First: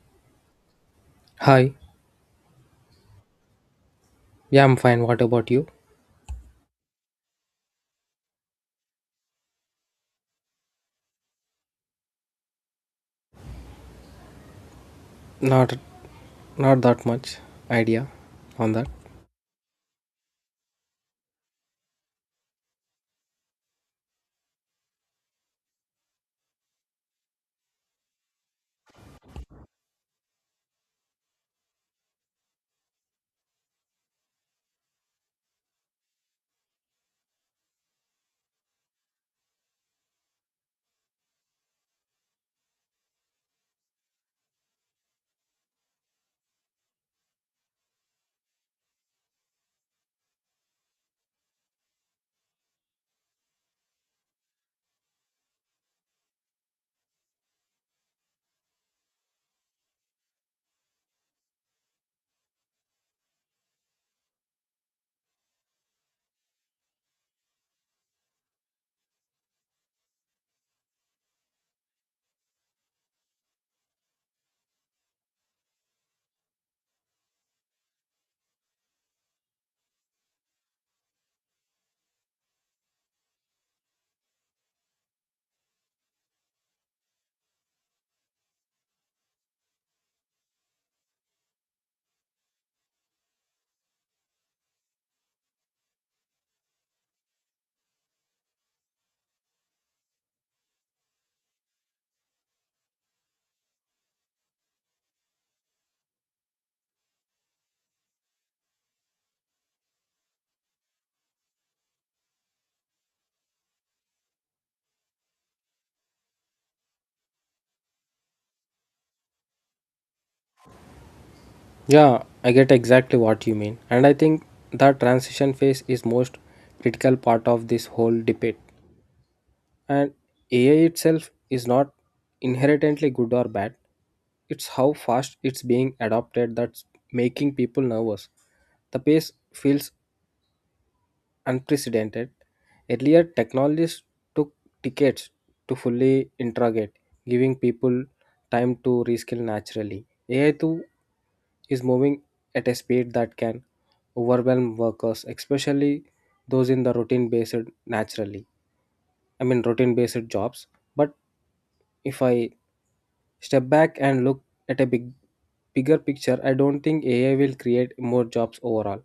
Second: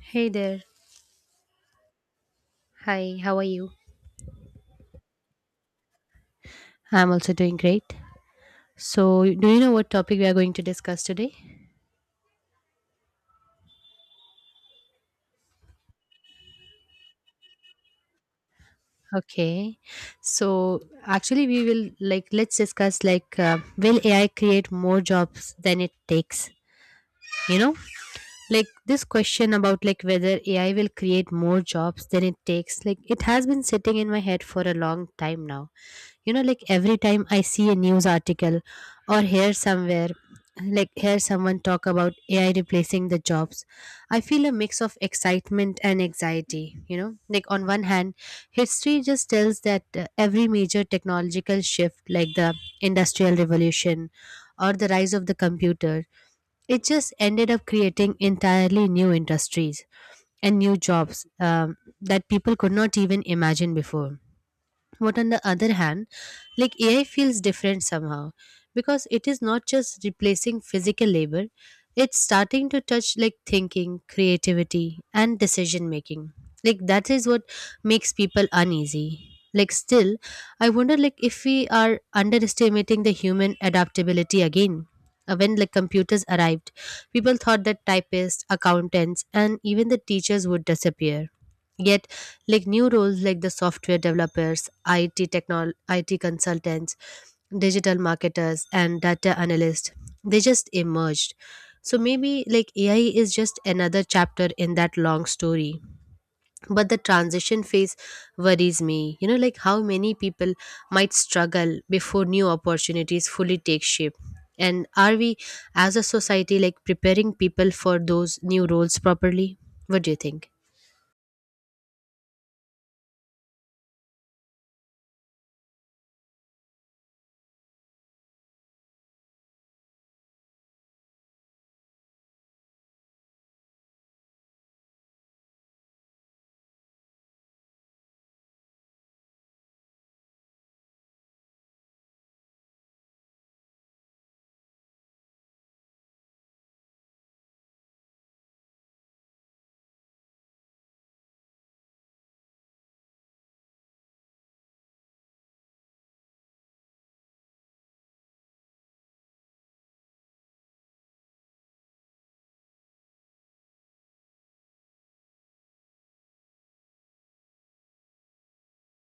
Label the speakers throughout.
Speaker 1: Hey there.
Speaker 2: Hi.
Speaker 1: Hi, how are you?
Speaker 2: Yeah, I'm fine. What about you?
Speaker 1: I'm also doing great. So, do you know what topic we are going to discuss today?
Speaker 2: Not not that much idea on that.
Speaker 1: Okay. So, actually, we will let's discuss will AI create more jobs than it takes? You know, like this question about like whether AI will create more jobs than it takes. Like it has been sitting in my head for a long time now, you know, like every time I see a news article or hear somewhere, like hear someone talk about AI replacing the jobs, I feel a mix of excitement and anxiety, you know, like on one hand, history just tells that every major technological shift like the industrial revolution or the rise of the computer, it just ended up creating entirely new industries and new jobs, that people could not even imagine before. But on the other hand, like AI feels different somehow because it is not just replacing physical labor, it's starting to touch like thinking, creativity, and decision making. Like that is what makes people uneasy. Like still, I wonder like if we are underestimating the human adaptability again. When like computers arrived, people thought that typists, accountants, and even the teachers would disappear. Yet, like new roles like the software developers, IT consultants, digital marketers, and data analysts, they just emerged. So maybe like AI is just another chapter in that long story. But the transition phase worries me. You know, like how many people might struggle before new opportunities fully take shape. And are we as a society like preparing people for those new roles properly? What do you think?
Speaker 2: Yeah, I get exactly what you mean. And I think that transition phase is most critical part of this whole debate. And AI itself is not inherently good or bad. It's how fast it's being adopted that's making people nervous. The pace feels unprecedented. Earlier, technologies took decades to fully interrogate, giving people time to reskill naturally. AI too is moving at a speed that can overwhelm workers, especially those in the routine based naturally. I mean routine based jobs. But if I step back and look at a bigger picture, I don't think AI will create more jobs overall.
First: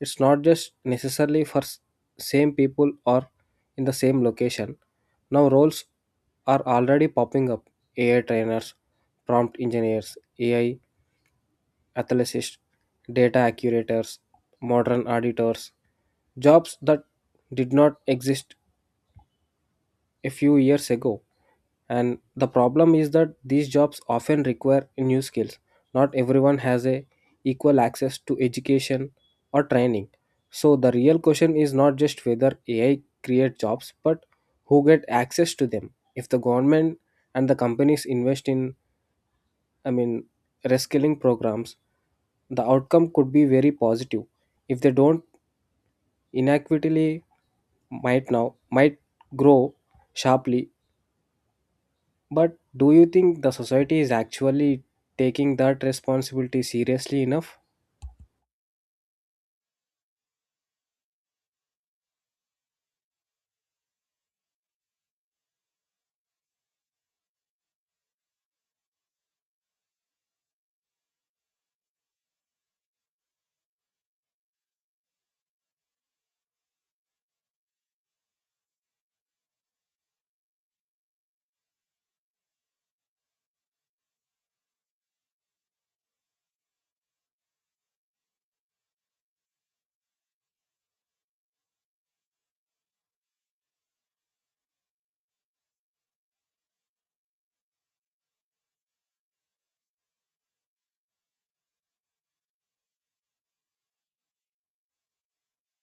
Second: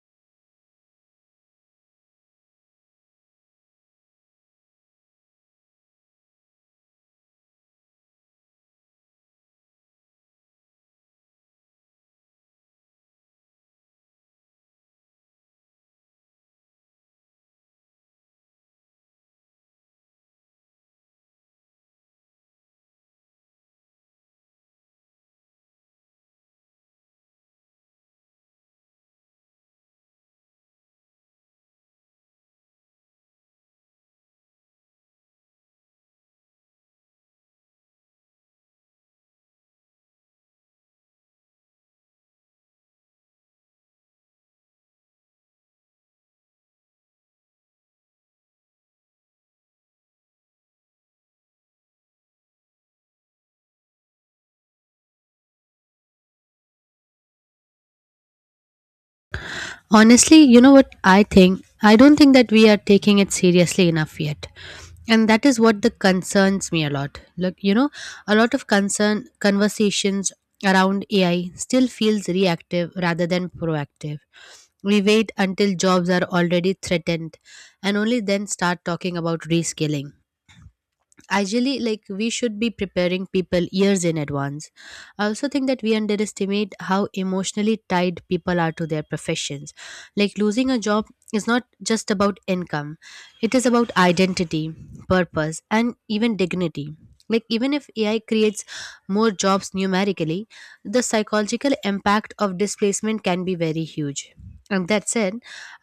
Speaker 2: It's not just necessarily for same people or in the same location. Now roles are already popping up. AI trainers, prompt engineers, AI athleticists, data curators, modern auditors, jobs that did not exist a few years ago. And the problem is that these jobs often require new skills. Not everyone has a equal access to education or training, so the real question is not just whether AI create jobs, but who get access to them. If the government and the companies invest in, I mean, reskilling programs, the outcome could be very positive. If they don't, inequitably might grow sharply. But do you think the society is actually taking that responsibility seriously enough?
Speaker 1: Honestly, you know what I think? I don't think that we are taking it seriously enough yet. And that is what the concerns me a lot. Look, you know, a lot of concern conversations around AI still feels reactive rather than proactive. We wait until jobs are already threatened and only then start talking about rescaling. Ideally, like we should be preparing people years in advance. I also think that we underestimate how emotionally tied people are to their professions. Like losing a job is not just about income, it is about identity, purpose, and even dignity. Like, even if AI creates more jobs numerically, the psychological impact of displacement can be very huge. And that said,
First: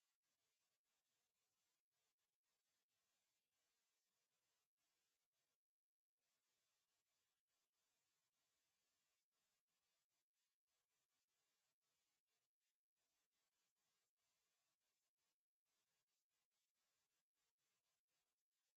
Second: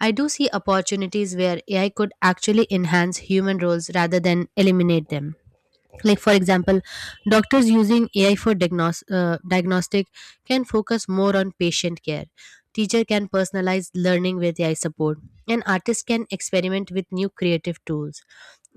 Speaker 1: I do see opportunities where AI could actually enhance human roles rather than eliminate them, like for example doctors using AI for diagnostic can focus more on patient care, teacher can personalize learning with AI support, and artists can experiment with new creative tools.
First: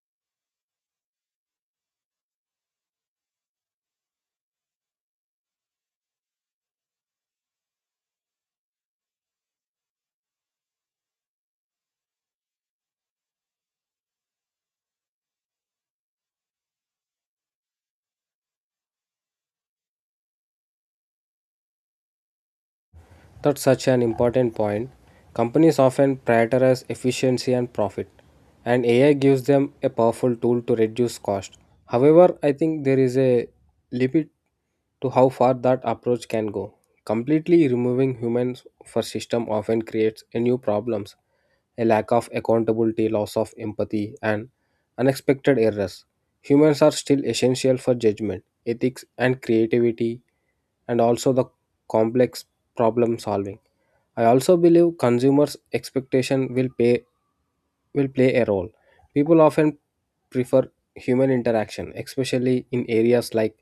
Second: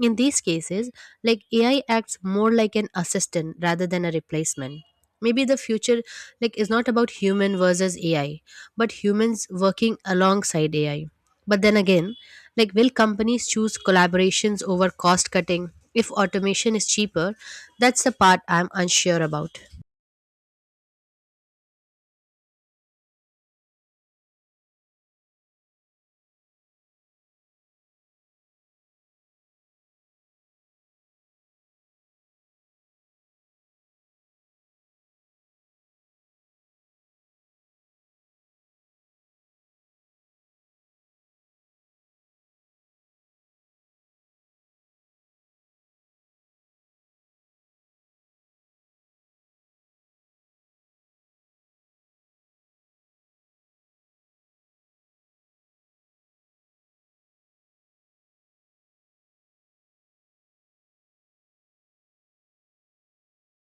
Speaker 1: In these cases, like AI acts more like an assistant rather than a replacement. Maybe the future like is not about human versus AI, but humans working alongside AI. But then again, like will companies choose collaborations over cost cutting if automation is cheaper? That's the part I'm unsure about.
Speaker 2: That's such an important point. Companies often prioritize efficiency and profit, and AI gives them a powerful tool to reduce cost. However, I think there is a limit to how far that approach can go. Completely removing humans for system often creates a new problems, a lack of accountability, loss of empathy, and unexpected errors. Humans are still essential for judgment, ethics, and creativity, and also the complex problem solving. I also believe consumers' expectation will play a role. People often prefer human interaction, especially in areas like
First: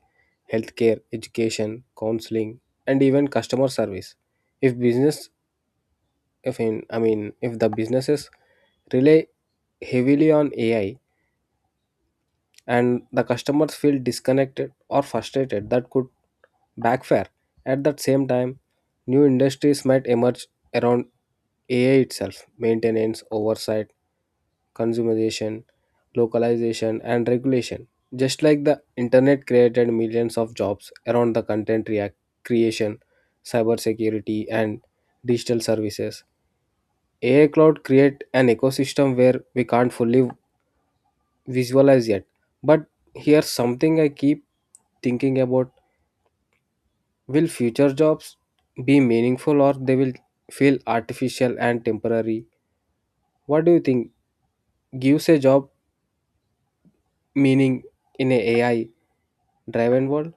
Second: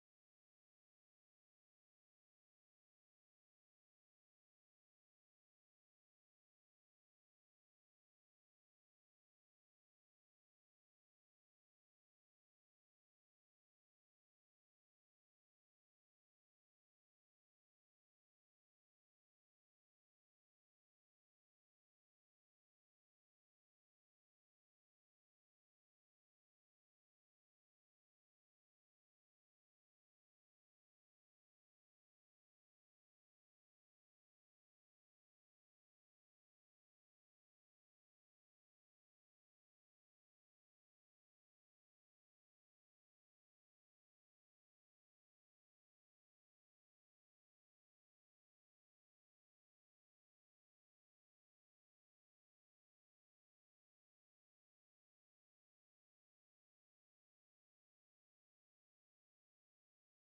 Speaker 2: healthcare, education, counseling, and even customer service. If business, if in, I mean, if the businesses rely heavily on AI and the customers feel disconnected or frustrated, that could backfire. At that same time, new industries might emerge around AI itself, maintenance, oversight, consumerization, localization, and regulation. Just like the internet created millions of jobs around the content creation, cybersecurity, and digital services, AI cloud create an ecosystem where we can't fully visualize yet. But here's something I keep thinking about. Will future jobs be meaningful, or they will feel artificial and temporary? What do you think gives a job meaning in a AI driven world?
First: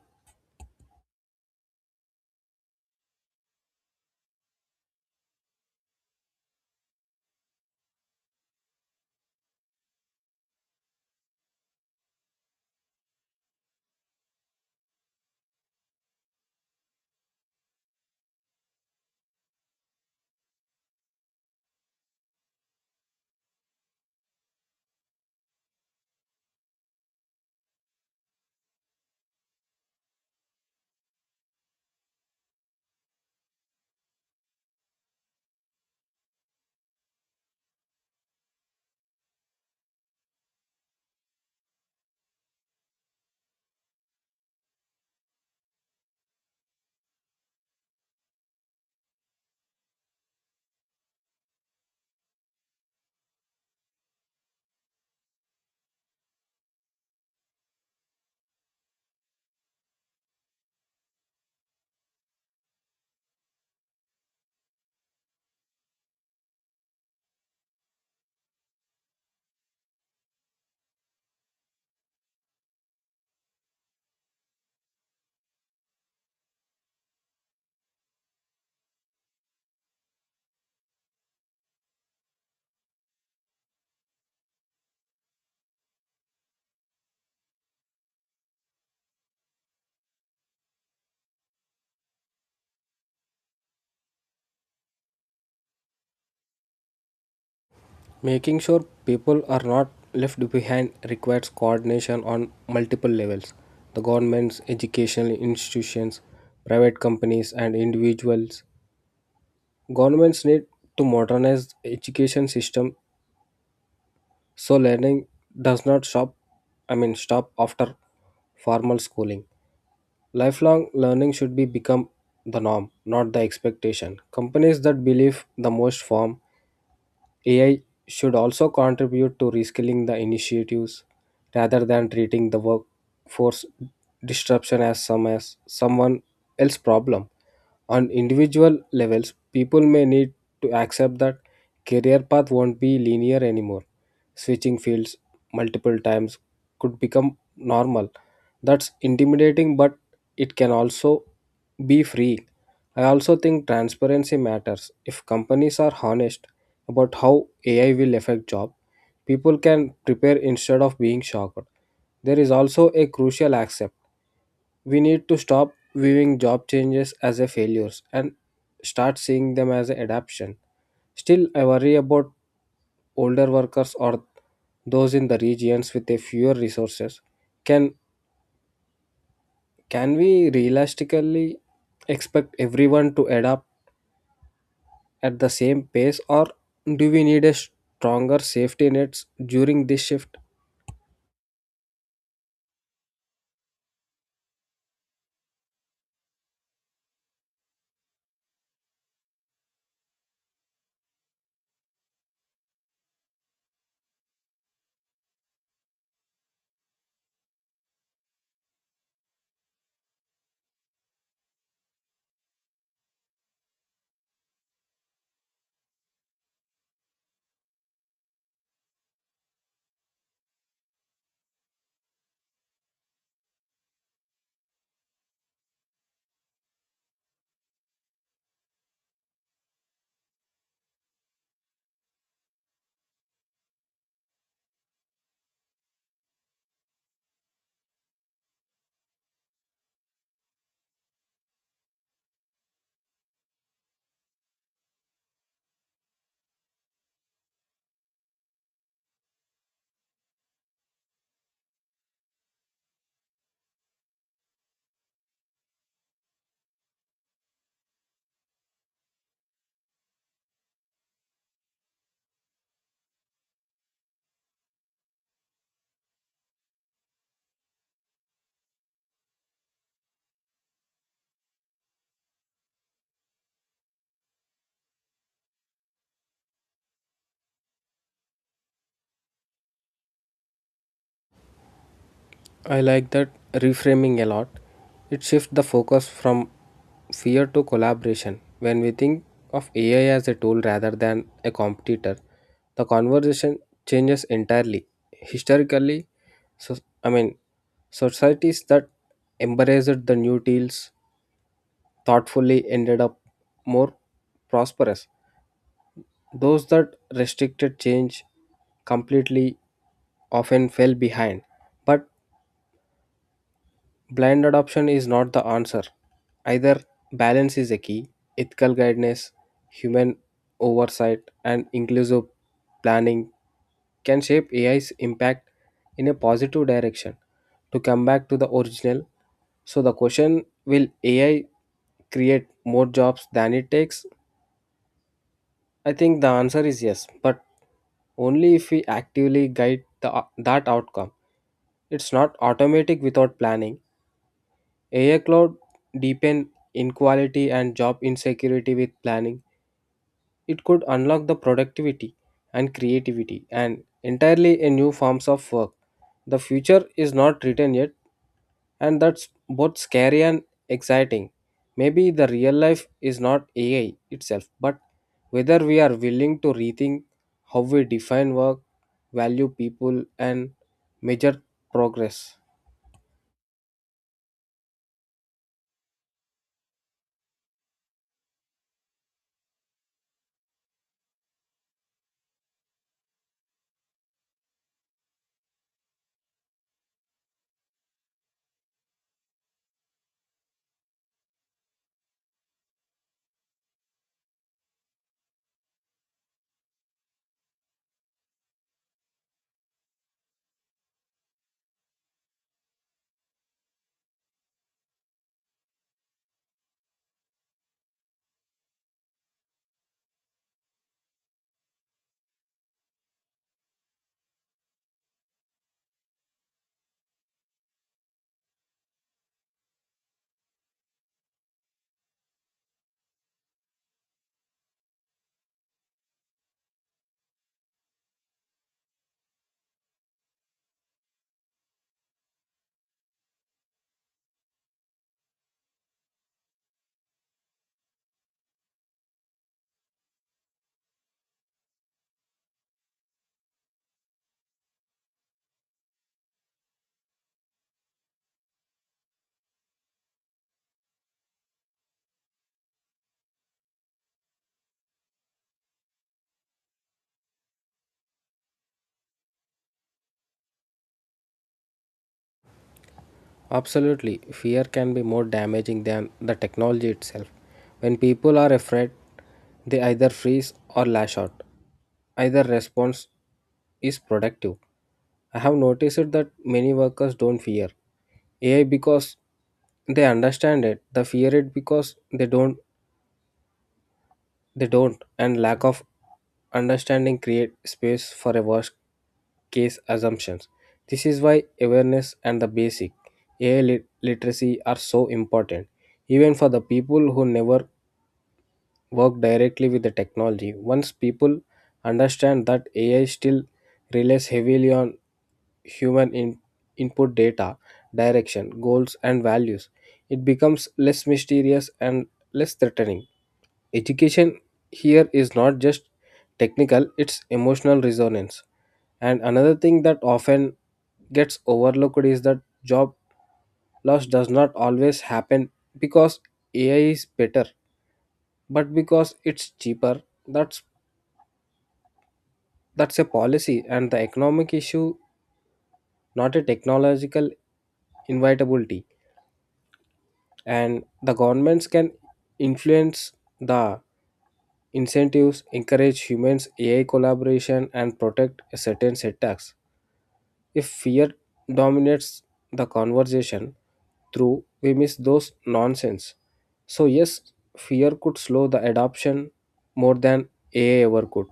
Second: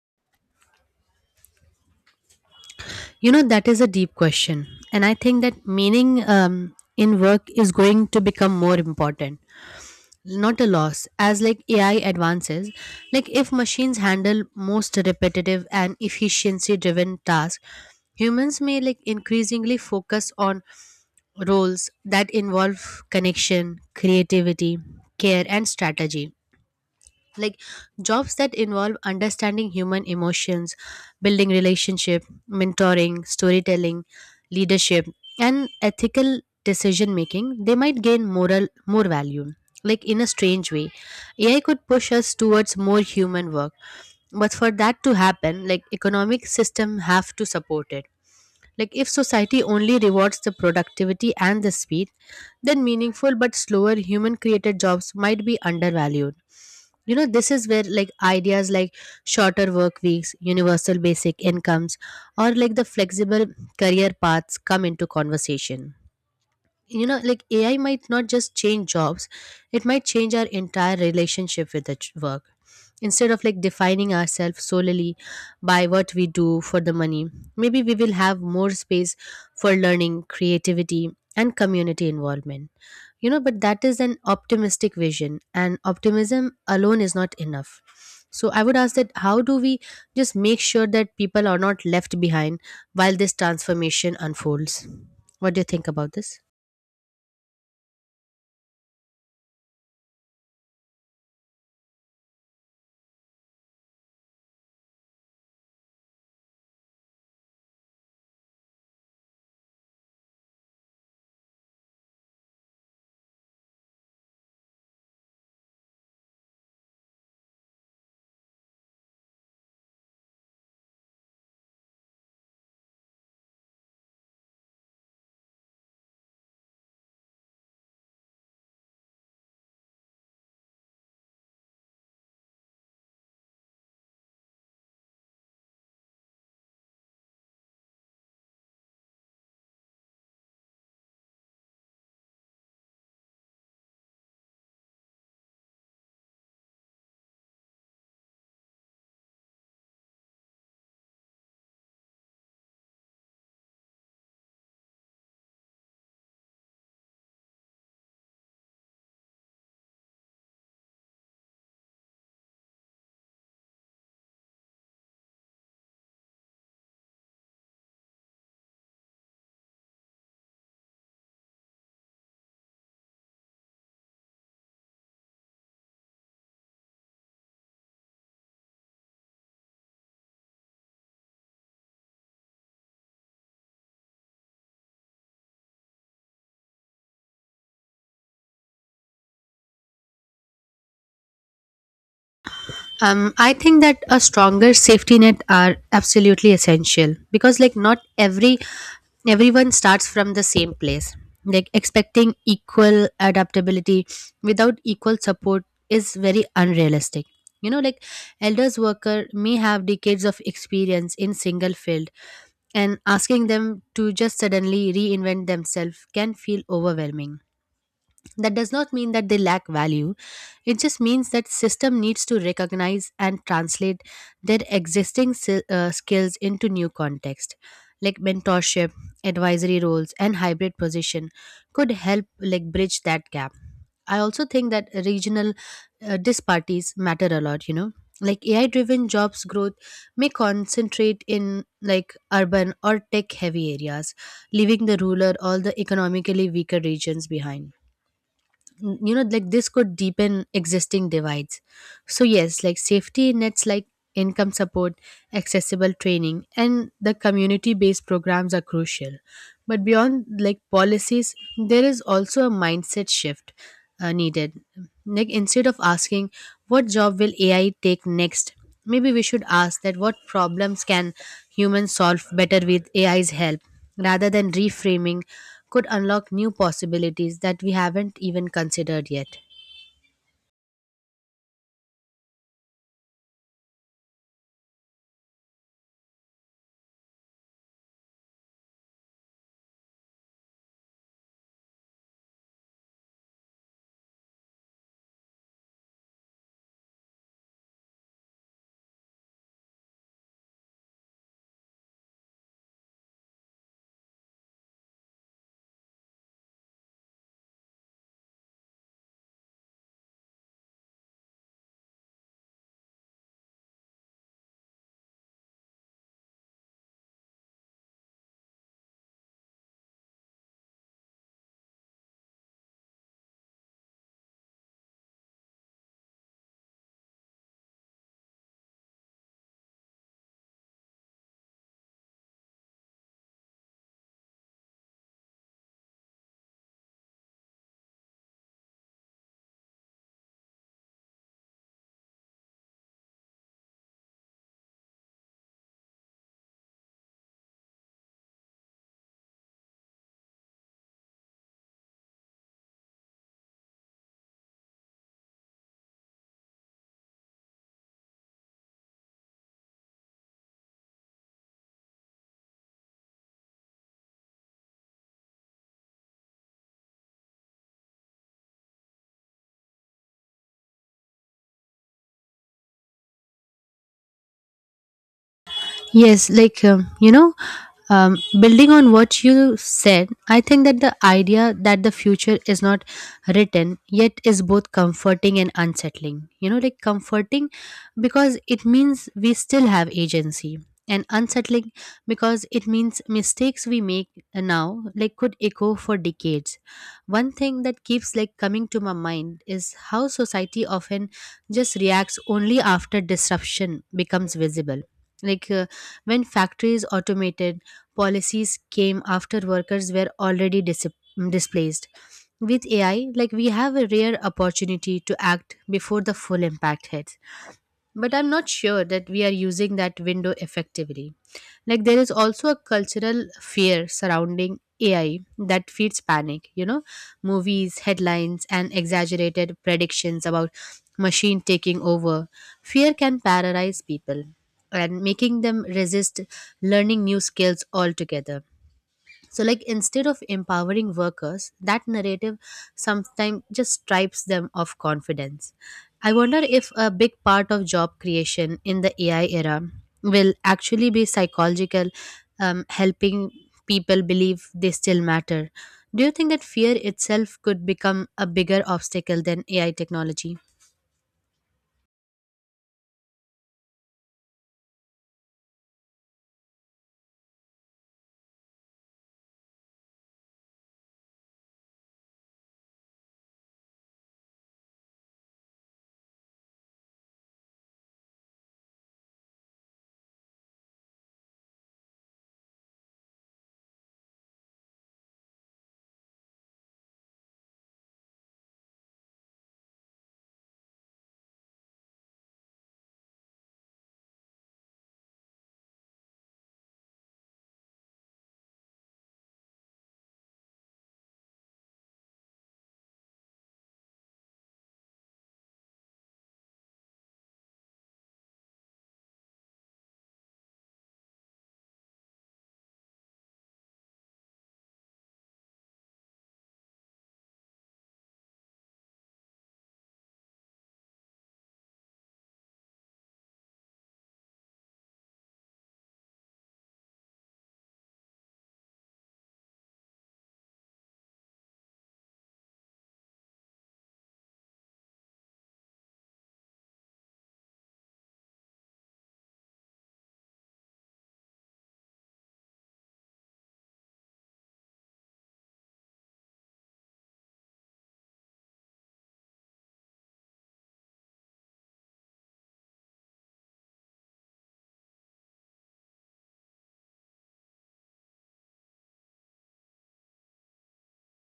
Speaker 1: You know, that is a deep question. And I think that meaning in work is going to become more important, not a loss, as like AI advances. Like if machines handle most repetitive and efficiency driven tasks, humans may like increasingly focus on roles that involve connection, creativity, care, and strategy. Like jobs that involve understanding human emotions, building relationship, mentoring, storytelling, leadership, and ethical decision making, they might gain moral more value. Like in a strange way, AI could push us towards more human work. But for that to happen, like economic system have to support it. Like, if society only rewards the productivity and the speed, then meaningful but slower human created jobs might be undervalued. You know, this is where like ideas like shorter work weeks, universal basic incomes, or like the flexible career paths come into conversation. You know, like AI might not just change jobs, it might change our entire relationship with work. Instead of like defining ourselves solely by what we do for the money, maybe we will have more space for learning, creativity, and community involvement. You know, but that is an optimistic vision and optimism alone is not enough. So I would ask that how do we just make sure that people are not left behind while this transformation unfolds? What do you think about this?
Speaker 2: Making sure people are not left behind requires coordination on multiple levels. The governments, educational institutions, private companies and individuals. Governments need to modernize education system. So learning does not stop, I mean, stop after formal schooling. Lifelong learning should be become the norm, not the expectation. Companies that believe the most form AI should also contribute to reskilling the initiatives rather than treating the workforce disruption as someone else problem. On individual levels, people may need to accept that career path won't be linear anymore. Switching fields multiple times could become normal. That's intimidating, but it can also be free. I also think transparency matters. If companies are honest about how AI will affect job, people can prepare instead of being shocked. There is also a crucial aspect. We need to stop viewing job changes as a failures and start seeing them as an adaptation. Still, I worry about older workers or those in the regions with a fewer resources. Can can we realistically expect everyone to adapt at the same pace, or do we need a stronger safety nets during this shift?
Speaker 1: I think that a stronger safety net are absolutely essential because like not every everyone starts from the same place. Like expecting equal adaptability without equal support is very unrealistic. You know, like elders worker may have decades of experience in single field and asking them to just suddenly reinvent themselves can feel overwhelming. That does not mean that they lack value, it just means that system needs to recognize and translate their existing skills into new context, like mentorship, advisory roles, and hybrid position could help like bridge that gap. I also think that regional disparities matter a lot. You know, like AI driven jobs growth may concentrate in like urban or tech heavy areas, leaving the rural or the economically weaker regions behind. You know, like this could deepen existing divides. So yes, like safety nets like income support, accessible training, and the community based programs are crucial. But beyond like policies, there is also a mindset shift needed. Like instead of asking what job will AI take next, maybe we should ask that what problems can humans solve better with AI's help. Rather than reframing could unlock new possibilities that we haven't even considered yet.
Speaker 2: I like that reframing a lot. It shifts the focus from fear to collaboration. When we think of AI as a tool rather than a competitor, the conversation changes entirely. Historically, so, I mean, societies that embraced the new deals thoughtfully ended up more prosperous. Those that restricted change completely often fell behind. But blind adoption is not the answer. Either balance is a key, ethical guidance, human oversight, and inclusive planning can shape AI's impact in a positive direction. To come back to the original, so the question, will AI create more jobs than it takes? I think the answer is yes, but only if we actively guide that outcome. It's not automatic. Without planning, AI cloud deepen inequality and job insecurity. With planning, it could unlock the productivity and creativity and entirely a new forms of work. The future is not written yet, and that's both scary and exciting. Maybe the real life is not AI itself, but whether we are willing to rethink how we define work, value people, and measure progress.
Speaker 1: Yes, like, building on what you said, I think that the idea that the future is not written yet is both comforting and unsettling. You know, like comforting because it means we still have agency, and unsettling because it means mistakes we make now like could echo for decades. One thing that keeps like coming to my mind is how society often just reacts only after disruption becomes visible, like when factories automated, policies came after workers were already displaced. With AI, like we have a rare opportunity to act before the full impact hits, but I'm not sure that we are using that window effectively. Like, there is also a cultural fear surrounding AI that feeds panic, you know, movies, headlines, and exaggerated predictions about machine taking over. Fear can paralyze people and making them resist learning new skills altogether. So like instead of empowering workers, that narrative sometimes just stripes them of confidence. I wonder if a big part of job creation in the AI era will actually be psychological, helping people believe they still matter. Do you think that fear itself could become a bigger obstacle than AI technology?
Speaker 2: Absolutely, fear can be more damaging than the technology itself. When people are afraid, they either freeze or lash out. Either response is productive. I have noticed that many workers don't fear AI because they understand it, they fear it because they don't. And lack of understanding create space for a worst case assumptions. This is why awareness and the basic AI literacy are so important. Even for the people who never work directly with the technology, once people understand that AI still relies heavily on human input data, direction, goals, and values, it becomes less mysterious and less threatening. Education here is not just technical, it's emotional resonance. And another thing that often gets overlooked is that job loss does not always happen because AI is better, but because it's cheaper. That's that's a policy and the economic issue, not a technological inevitability. And the governments can influence the incentives, encourage humans AI collaboration, and protect certain sectors. If fear dominates the conversation, through we miss those nonsense. So yes, fear could slow the adoption more than AI ever could.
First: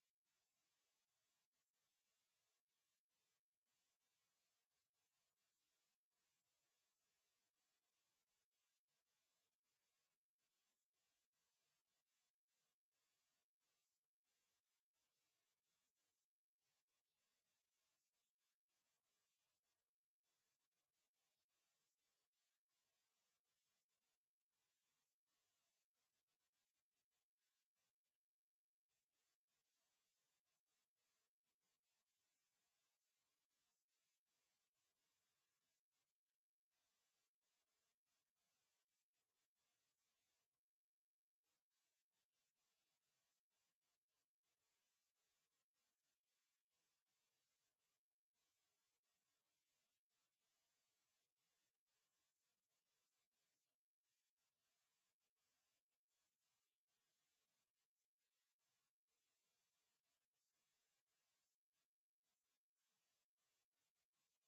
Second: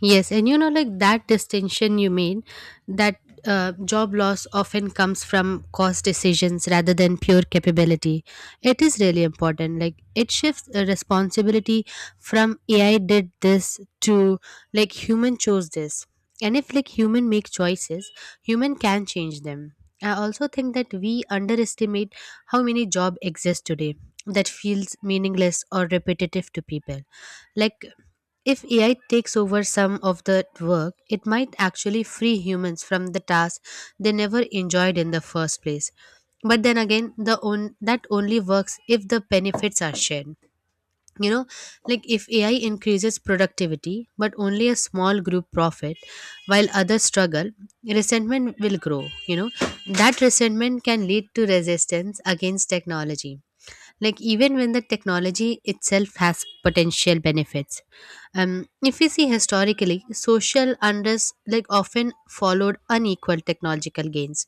Speaker 1: Yes, and you know, like that distinction you made, that job loss often comes from cost decisions rather than pure capability. It is really important. Like it shifts a responsibility from AI did this to like human chose this. And if like human make choices, human can change them. I also think that we underestimate how many job exist today that feels meaningless or repetitive to people. Like if AI takes over some of the work, it might actually free humans from the tasks they never enjoyed in the first place. But then again, that only works if the benefits are shared. You know, like if AI increases productivity, but only a small group profit, while others struggle, resentment will grow. You know, that resentment can lead to resistance against technology, like even when the technology itself has potential benefits. If we see historically, social unrest like often followed unequal technological gains.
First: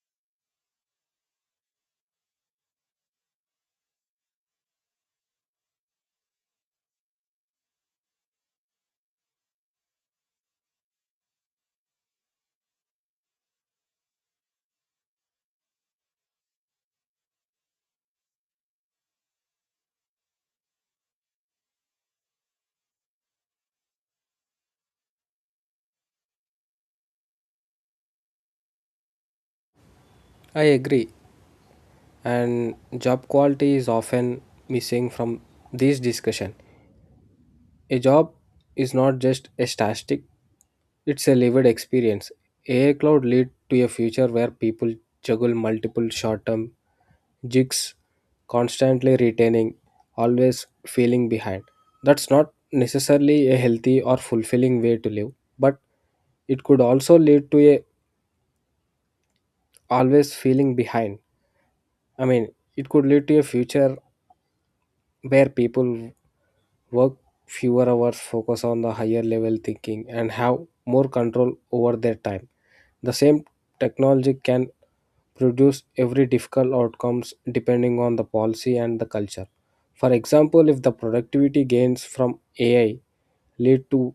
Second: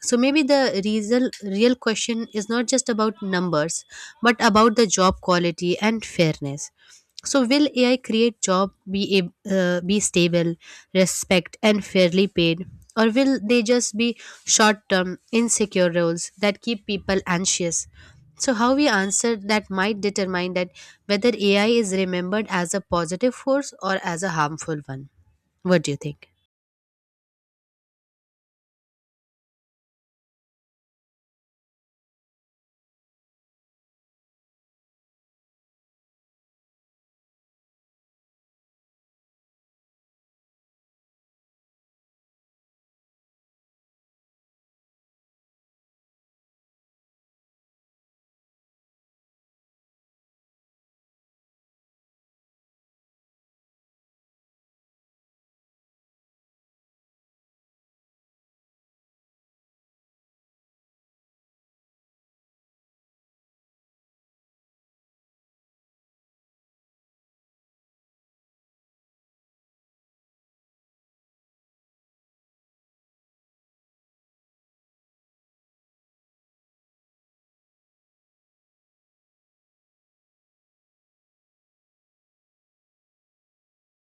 Speaker 1: So maybe the real question is not just about numbers but about the job quality and fairness. So will AI create job be ab- be stable, respect, and fairly paid? Or will they just be short term, insecure roles that keep people anxious? So, how we answer that might determine that whether AI is remembered as a positive force or as a harmful one. What do you think?
Speaker 2: I agree, and job quality is often missing from this discussion. A job is not just a statistic, it's a lived experience. AI cloud lead to a future where people juggle multiple short-term jigs, constantly retaining, always feeling behind. That's not necessarily a healthy or fulfilling way to live, but it could also lead to a always feeling behind. I mean, it could lead to a future where people work fewer hours, focus on the higher level thinking, and have more control over their time. The same technology can produce every difficult outcomes depending on the policy and the culture. For example, if the productivity gains from AI lead to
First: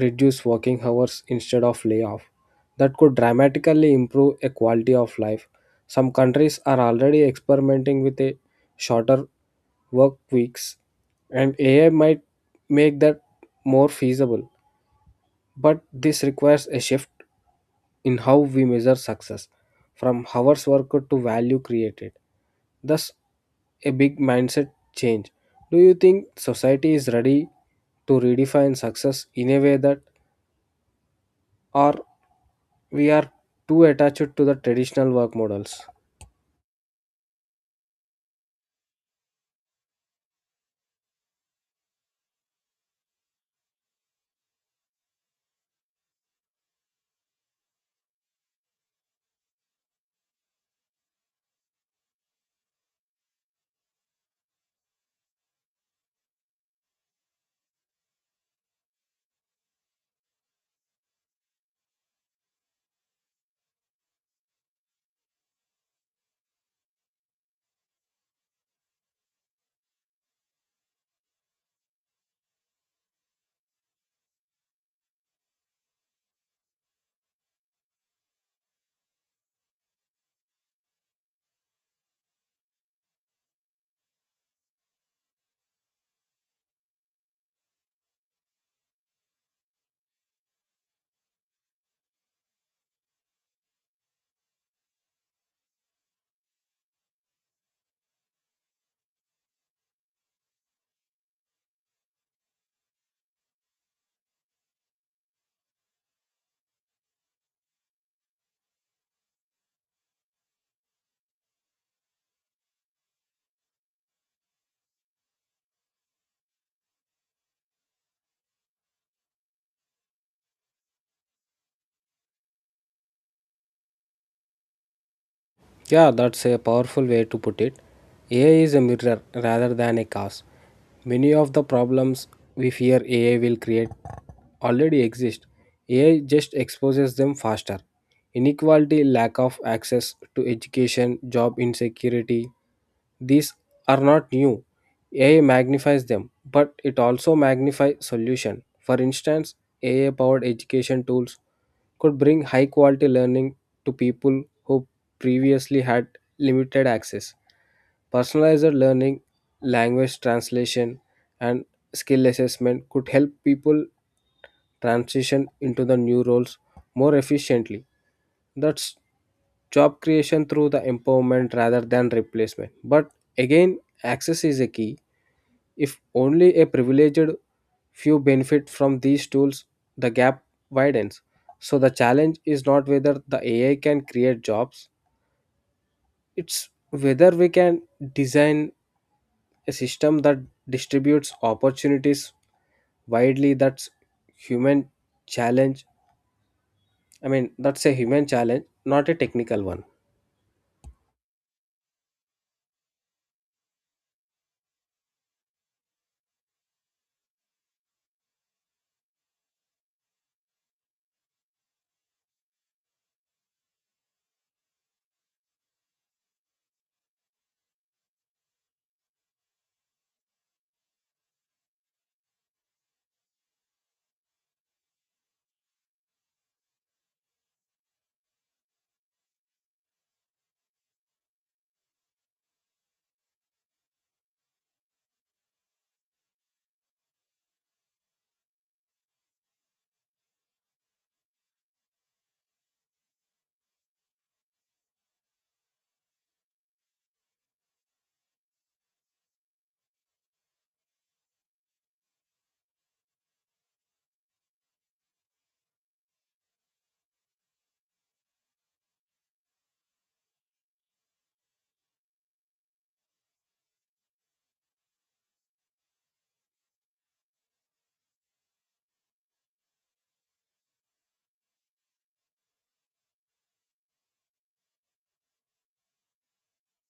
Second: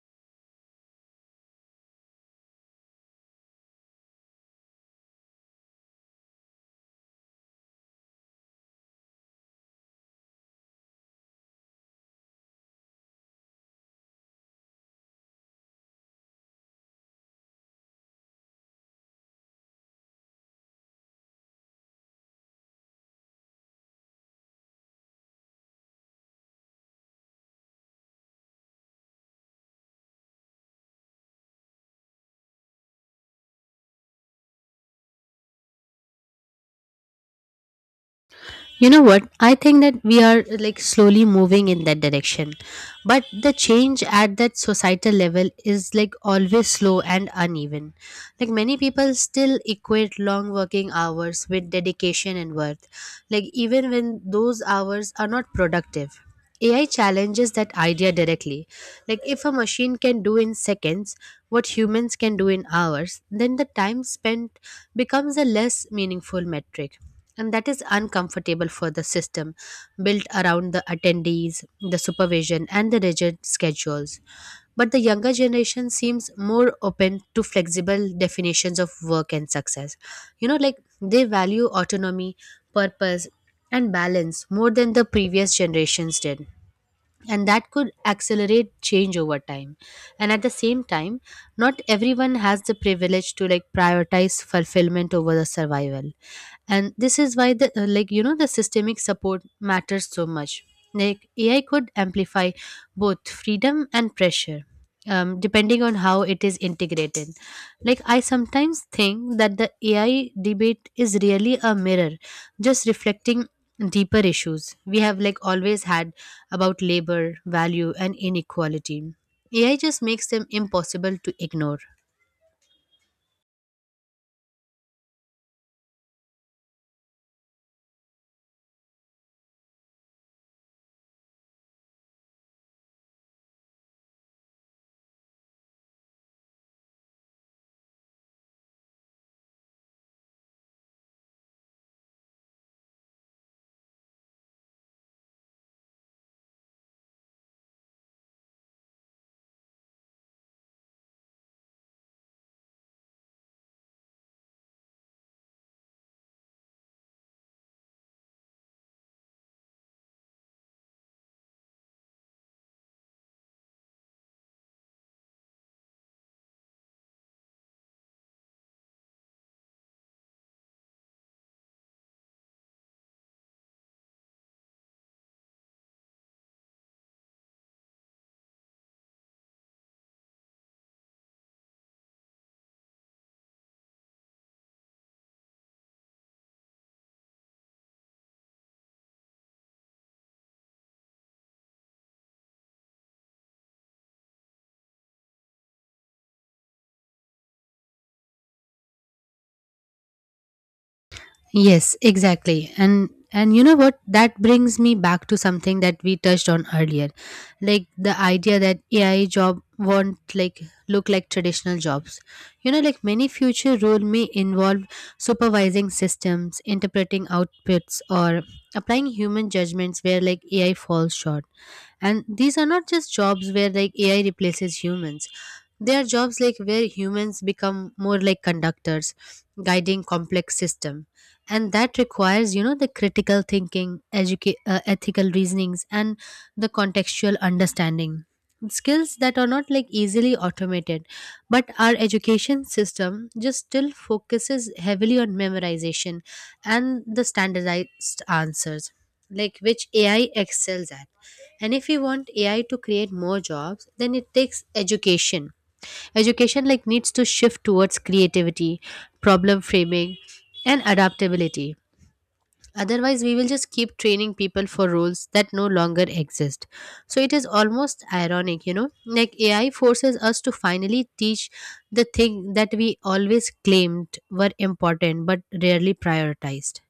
Speaker 2: reduced working hours instead of layoff, that could dramatically improve a quality of life. Some countries are already experimenting with a shorter work weeks, and AI might make that more feasible. But this requires a shift in how we measure success, from hours worked to value created. Thus, a big mindset change. Do you think society is ready to redefine success in a way that, or we are too attached to the traditional work models?
Speaker 1: You know what? I think that we are like slowly moving in that direction. But the change at that societal level is like always slow and uneven. Like many people still equate long working hours with dedication and worth, like even when those hours are not productive. AI challenges that idea directly. Like if a machine can do in seconds what humans can do in hours, then the time spent becomes a less meaningful metric, and that is uncomfortable for the system built around the attendees, the supervision, and the rigid schedules. But the younger generation seems more open to flexible definitions of work and success. You know, like they value autonomy, purpose, and balance more than the previous generations did. And that could accelerate change over time. And at the same time, not everyone has the privilege to like prioritize fulfillment over the survival. And this is why the like the systemic support matters so much, like AI could amplify both freedom and pressure, depending on how it is integrated. Like I sometimes think that the AI debate is really a mirror, just reflecting deeper issues we have like always had about labor value and inequality. AI just makes them impossible to ignore.
Speaker 2: Yeah, that's a powerful way to put it. AI is a mirror rather than a cause. Many of the problems we fear AI will create already exist. AI just exposes them faster. Inequality, lack of access to education, job insecurity, these are not new. AI magnifies them, but it also magnifies solution. For instance, AI powered education tools could bring high quality learning to people who previously had limited access. Personalized learning, language translation, and skill assessment could help people transition into the new roles more efficiently. That's job creation through the empowerment rather than replacement. But again, access is a key. If only a privileged few benefit from these tools, the gap widens. So the challenge is not whether the AI can create jobs, it's whether we can design a system that distributes opportunities widely. That's human challenge. I mean, that's a human challenge, not a technical one.
Speaker 1: Yes, exactly. And you know what? That brings me back to something that we touched on earlier. Like the idea that AI job won't like look like traditional jobs. You know, like many future role may involve supervising systems, interpreting outputs, or applying human judgments where like AI falls short. And these are not just jobs where like AI replaces humans. Their jobs like where humans become more like conductors, guiding complex system. And that requires, you know, the critical thinking, ethical reasonings, and the contextual understanding. Skills that are not like easily automated, but our education system just still focuses heavily on memorization and the standardized answers, like which AI excels at. And if we want AI to create more jobs, then it takes education. Education like needs to shift towards creativity, problem framing, and adaptability. Otherwise, we will just keep training people for roles that no longer exist. So it is almost ironic, you know, like AI forces us to finally teach the thing that we always claimed were important but rarely prioritized.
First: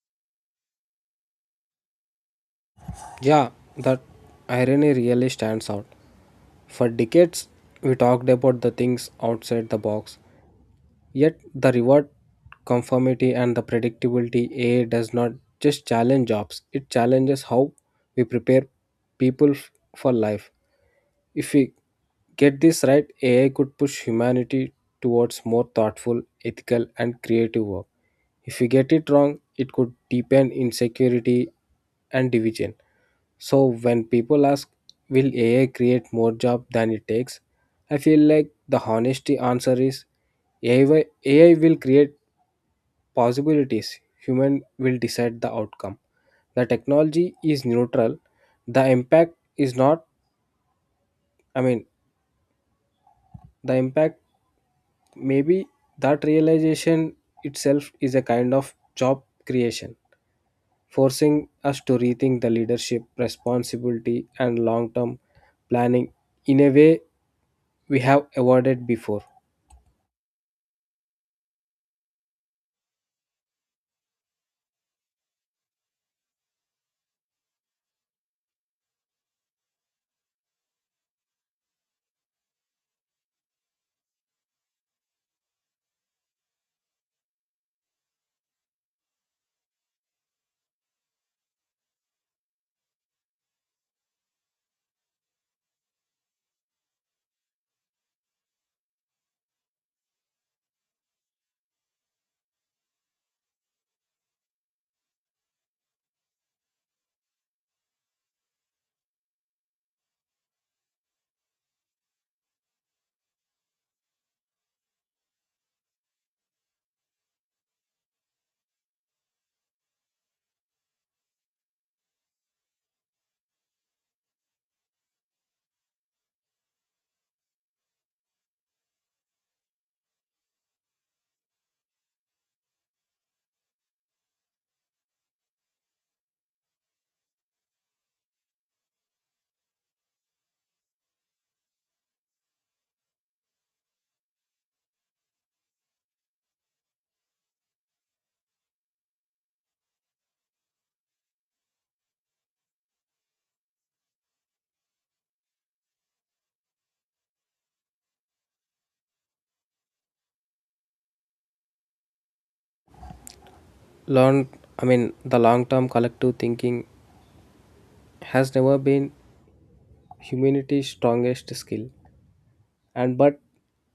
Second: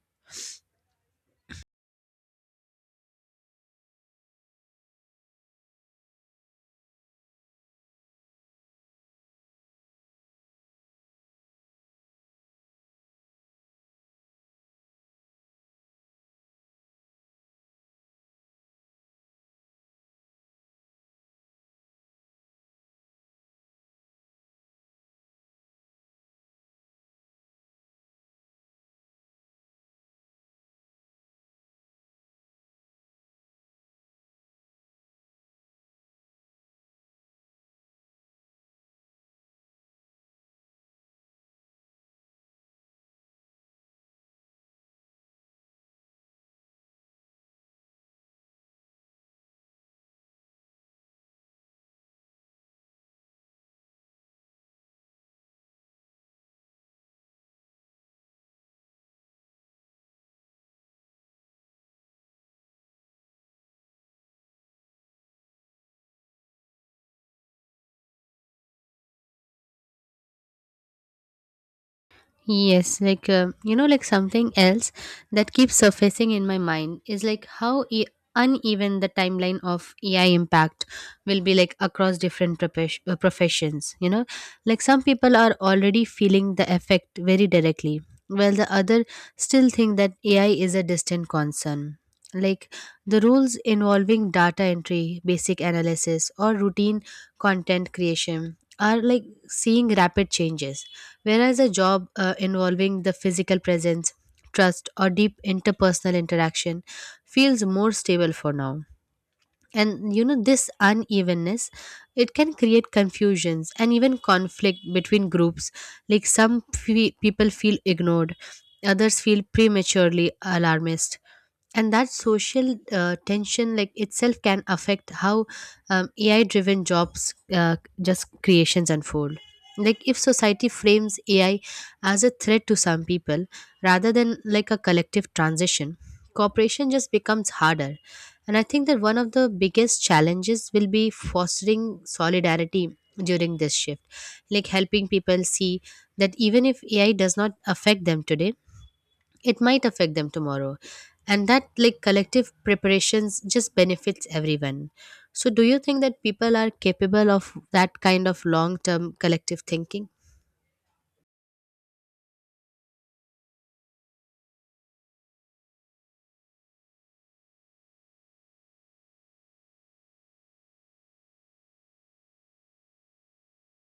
Speaker 2: Yeah, that irony really stands out. For decades, we talked about the things outside the box. Yet the reward conformity and the predictability, AI does not just challenge jobs, it challenges how we prepare people for life. If we get this right, AI could push humanity towards more thoughtful, ethical, and creative work. If we get it wrong, it could deepen insecurity and division. So when people ask, will AI create more job than it takes? I feel like the honesty answer is AI will create possibilities. Human will decide the outcome. The technology is neutral. The impact is not, I mean, the impact maybe that realization itself is a kind of job creation, forcing us to rethink the leadership, responsibility, and long term planning in a way we have avoided before.
Speaker 1: Yes, like you know, like something else that keeps surfacing in my mind is like how uneven the timeline of AI impact will be, like across different professions. You know, like some people are already feeling the effect very directly, while the other still think that AI is a distant concern. Like the rules involving data entry, basic analysis, or routine content creation are like seeing rapid changes. Whereas a job involving the physical presence, trust, or deep interpersonal interaction feels more stable for now. And you know, this unevenness, it can create confusions and even conflict between groups. Like some people feel ignored, others feel prematurely alarmist, and that social tension like itself can affect how AI driven jobs just creations unfold. Like if society frames AI as a threat to some people rather than like a collective transition, cooperation just becomes harder. And I think that one of the biggest challenges will be fostering solidarity during this shift, like helping people see that even if AI does not affect them today, it might affect them tomorrow, and that like collective preparations just benefits everyone. So do you think that people are capable of that kind of long term collective thinking?
Speaker 2: Long, I mean, the long-term collective thinking has never been humanity's strongest skill, and but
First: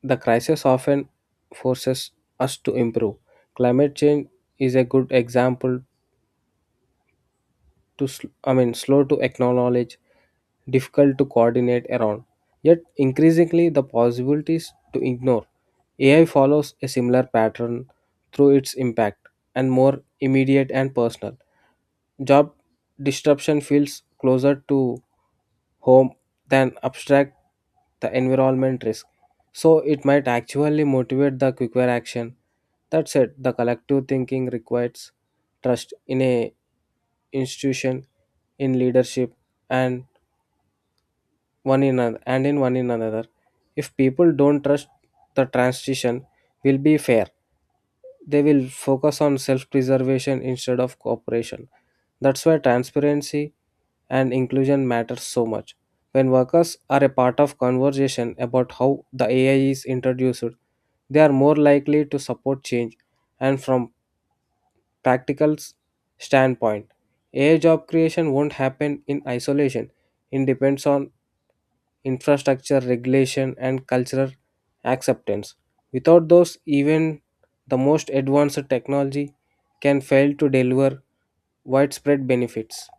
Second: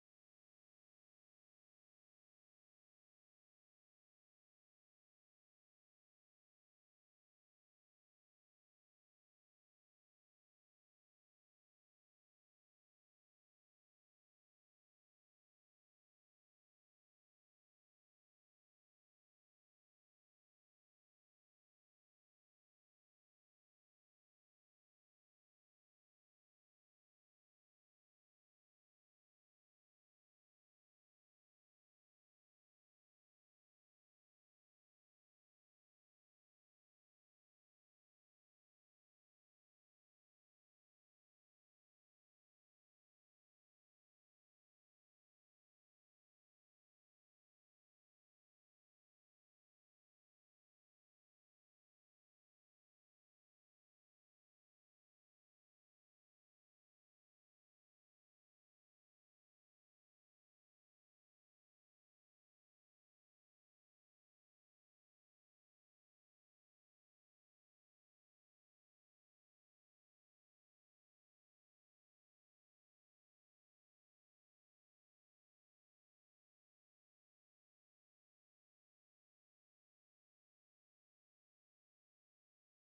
Speaker 2: the crisis often forces us to improve. Climate change is a good example to, I mean, slow to acknowledge, difficult to coordinate around, yet increasingly the possibilities to ignore. AI follows a similar pattern through its impact and more immediate and personal. Job disruption feels closer to home than abstract the environment risk. So it might actually motivate the quicker action. That said, the collective thinking requires trust in a institution, in leadership, and one in and in one in another. If people don't trust, the transition will be fair, they will focus on self preservation instead of cooperation. That's why transparency and inclusion matters so much. When workers are a part of conversation about how the AI is introduced, they are more likely to support change. And from practical standpoint, AI job creation won't happen in isolation. It depends on infrastructure regulation, and cultural acceptance. Without those, even the most advanced technology can fail to deliver widespread benefits.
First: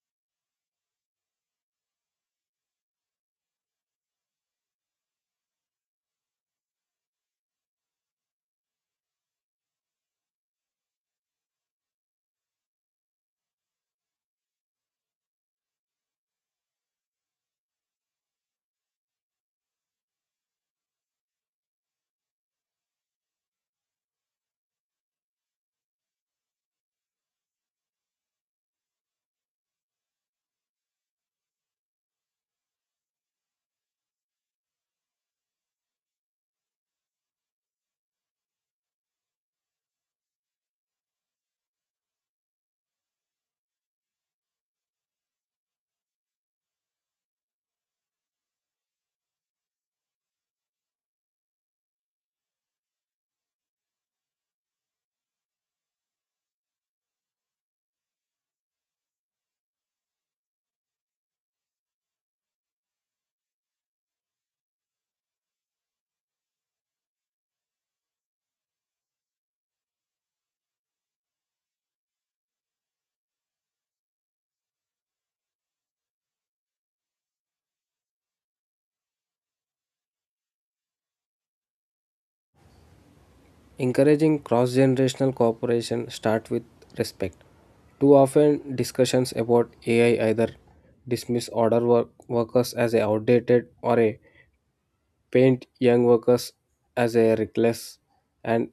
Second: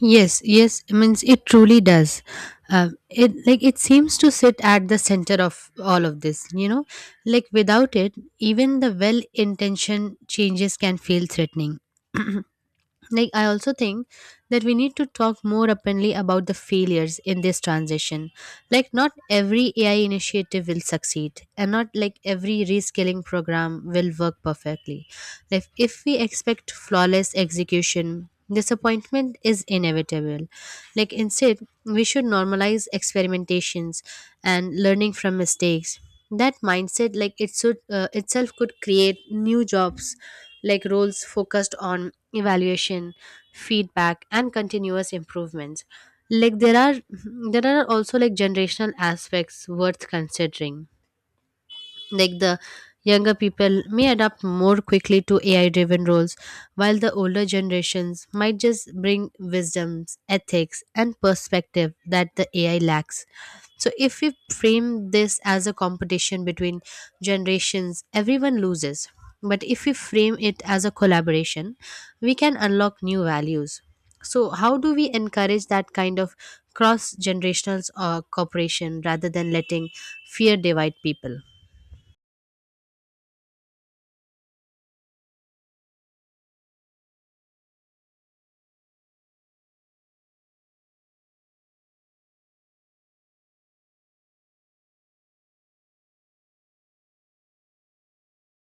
Speaker 1: Yes yes, I means it truly does. It like it seems to sit at the center of all of this, you know, like without it even the well intentioned changes can feel threatening. Like I also think that we need to talk more openly about the failures in this transition. Like not every AI initiative will succeed, and not like every reskilling program will work perfectly. Like if we expect flawless execution, disappointment is inevitable. Like instead we should normalize experimentations and learning from mistakes. That mindset like it should itself could create new jobs, like roles focused on evaluation, feedback, and continuous improvements. Like there are also like generational aspects worth considering, like the younger people may adapt more quickly to AI driven roles, while the older generations might just bring wisdoms ethics and perspective that the AI lacks. So if we frame this as a competition between generations, everyone loses. But if we frame it as a collaboration, we can unlock new values. So how do we encourage that kind of cross generational cooperation rather than letting fear divide people?
Speaker 2: Encouraging cross generational cooperation start with respect. Too often, discussions about AI either dismiss older workers as outdated or a paint young workers as a reckless and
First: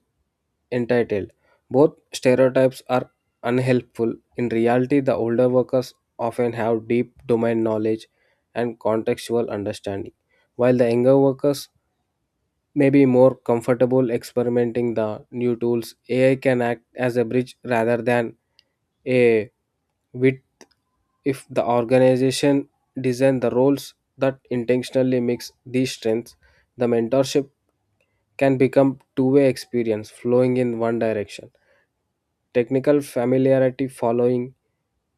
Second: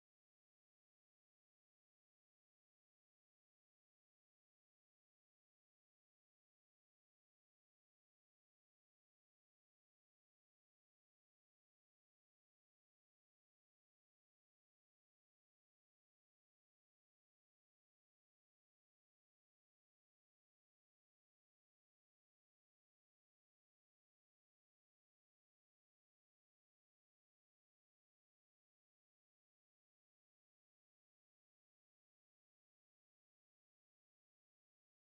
Speaker 2: entitled. Both stereotypes are unhelpful. In reality, the older workers often have deep domain knowledge and contextual understanding, while the younger workers maybe more comfortable experimenting the new tools. AI can act as a bridge rather than a width. If the organization design the roles that intentionally mix these strengths, the mentorship can become two-way experience, flowing in one direction technical familiarity, following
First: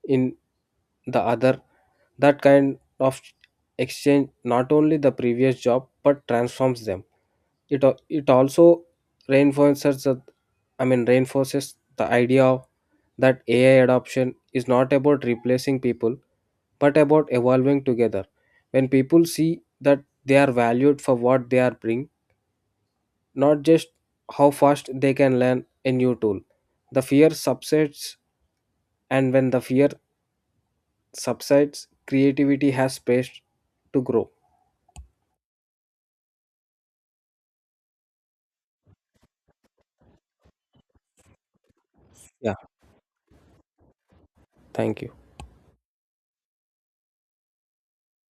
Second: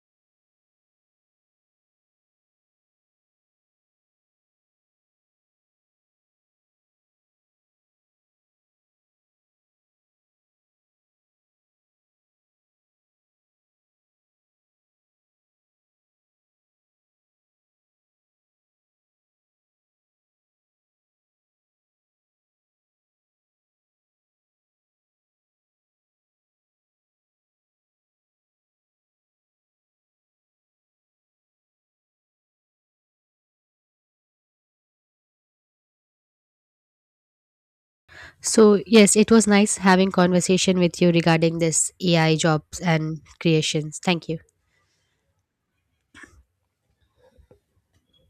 Speaker 2: in the other. That kind of exchange not only the previous job, but transforms them. It also reinforces I mean reinforces the idea of that AI adoption is not about replacing people, but about evolving together. When people see that they are valued for what they are bring, not just how fast they can learn a new tool, the fear subsides. And when the fear subsides, creativity has space to grow.
Speaker 1: So, yes, it was nice having conversation with you regarding this AI
Speaker 2: Yeah,
Speaker 1: jobs and creations. Thank you.
Speaker 2: thank you.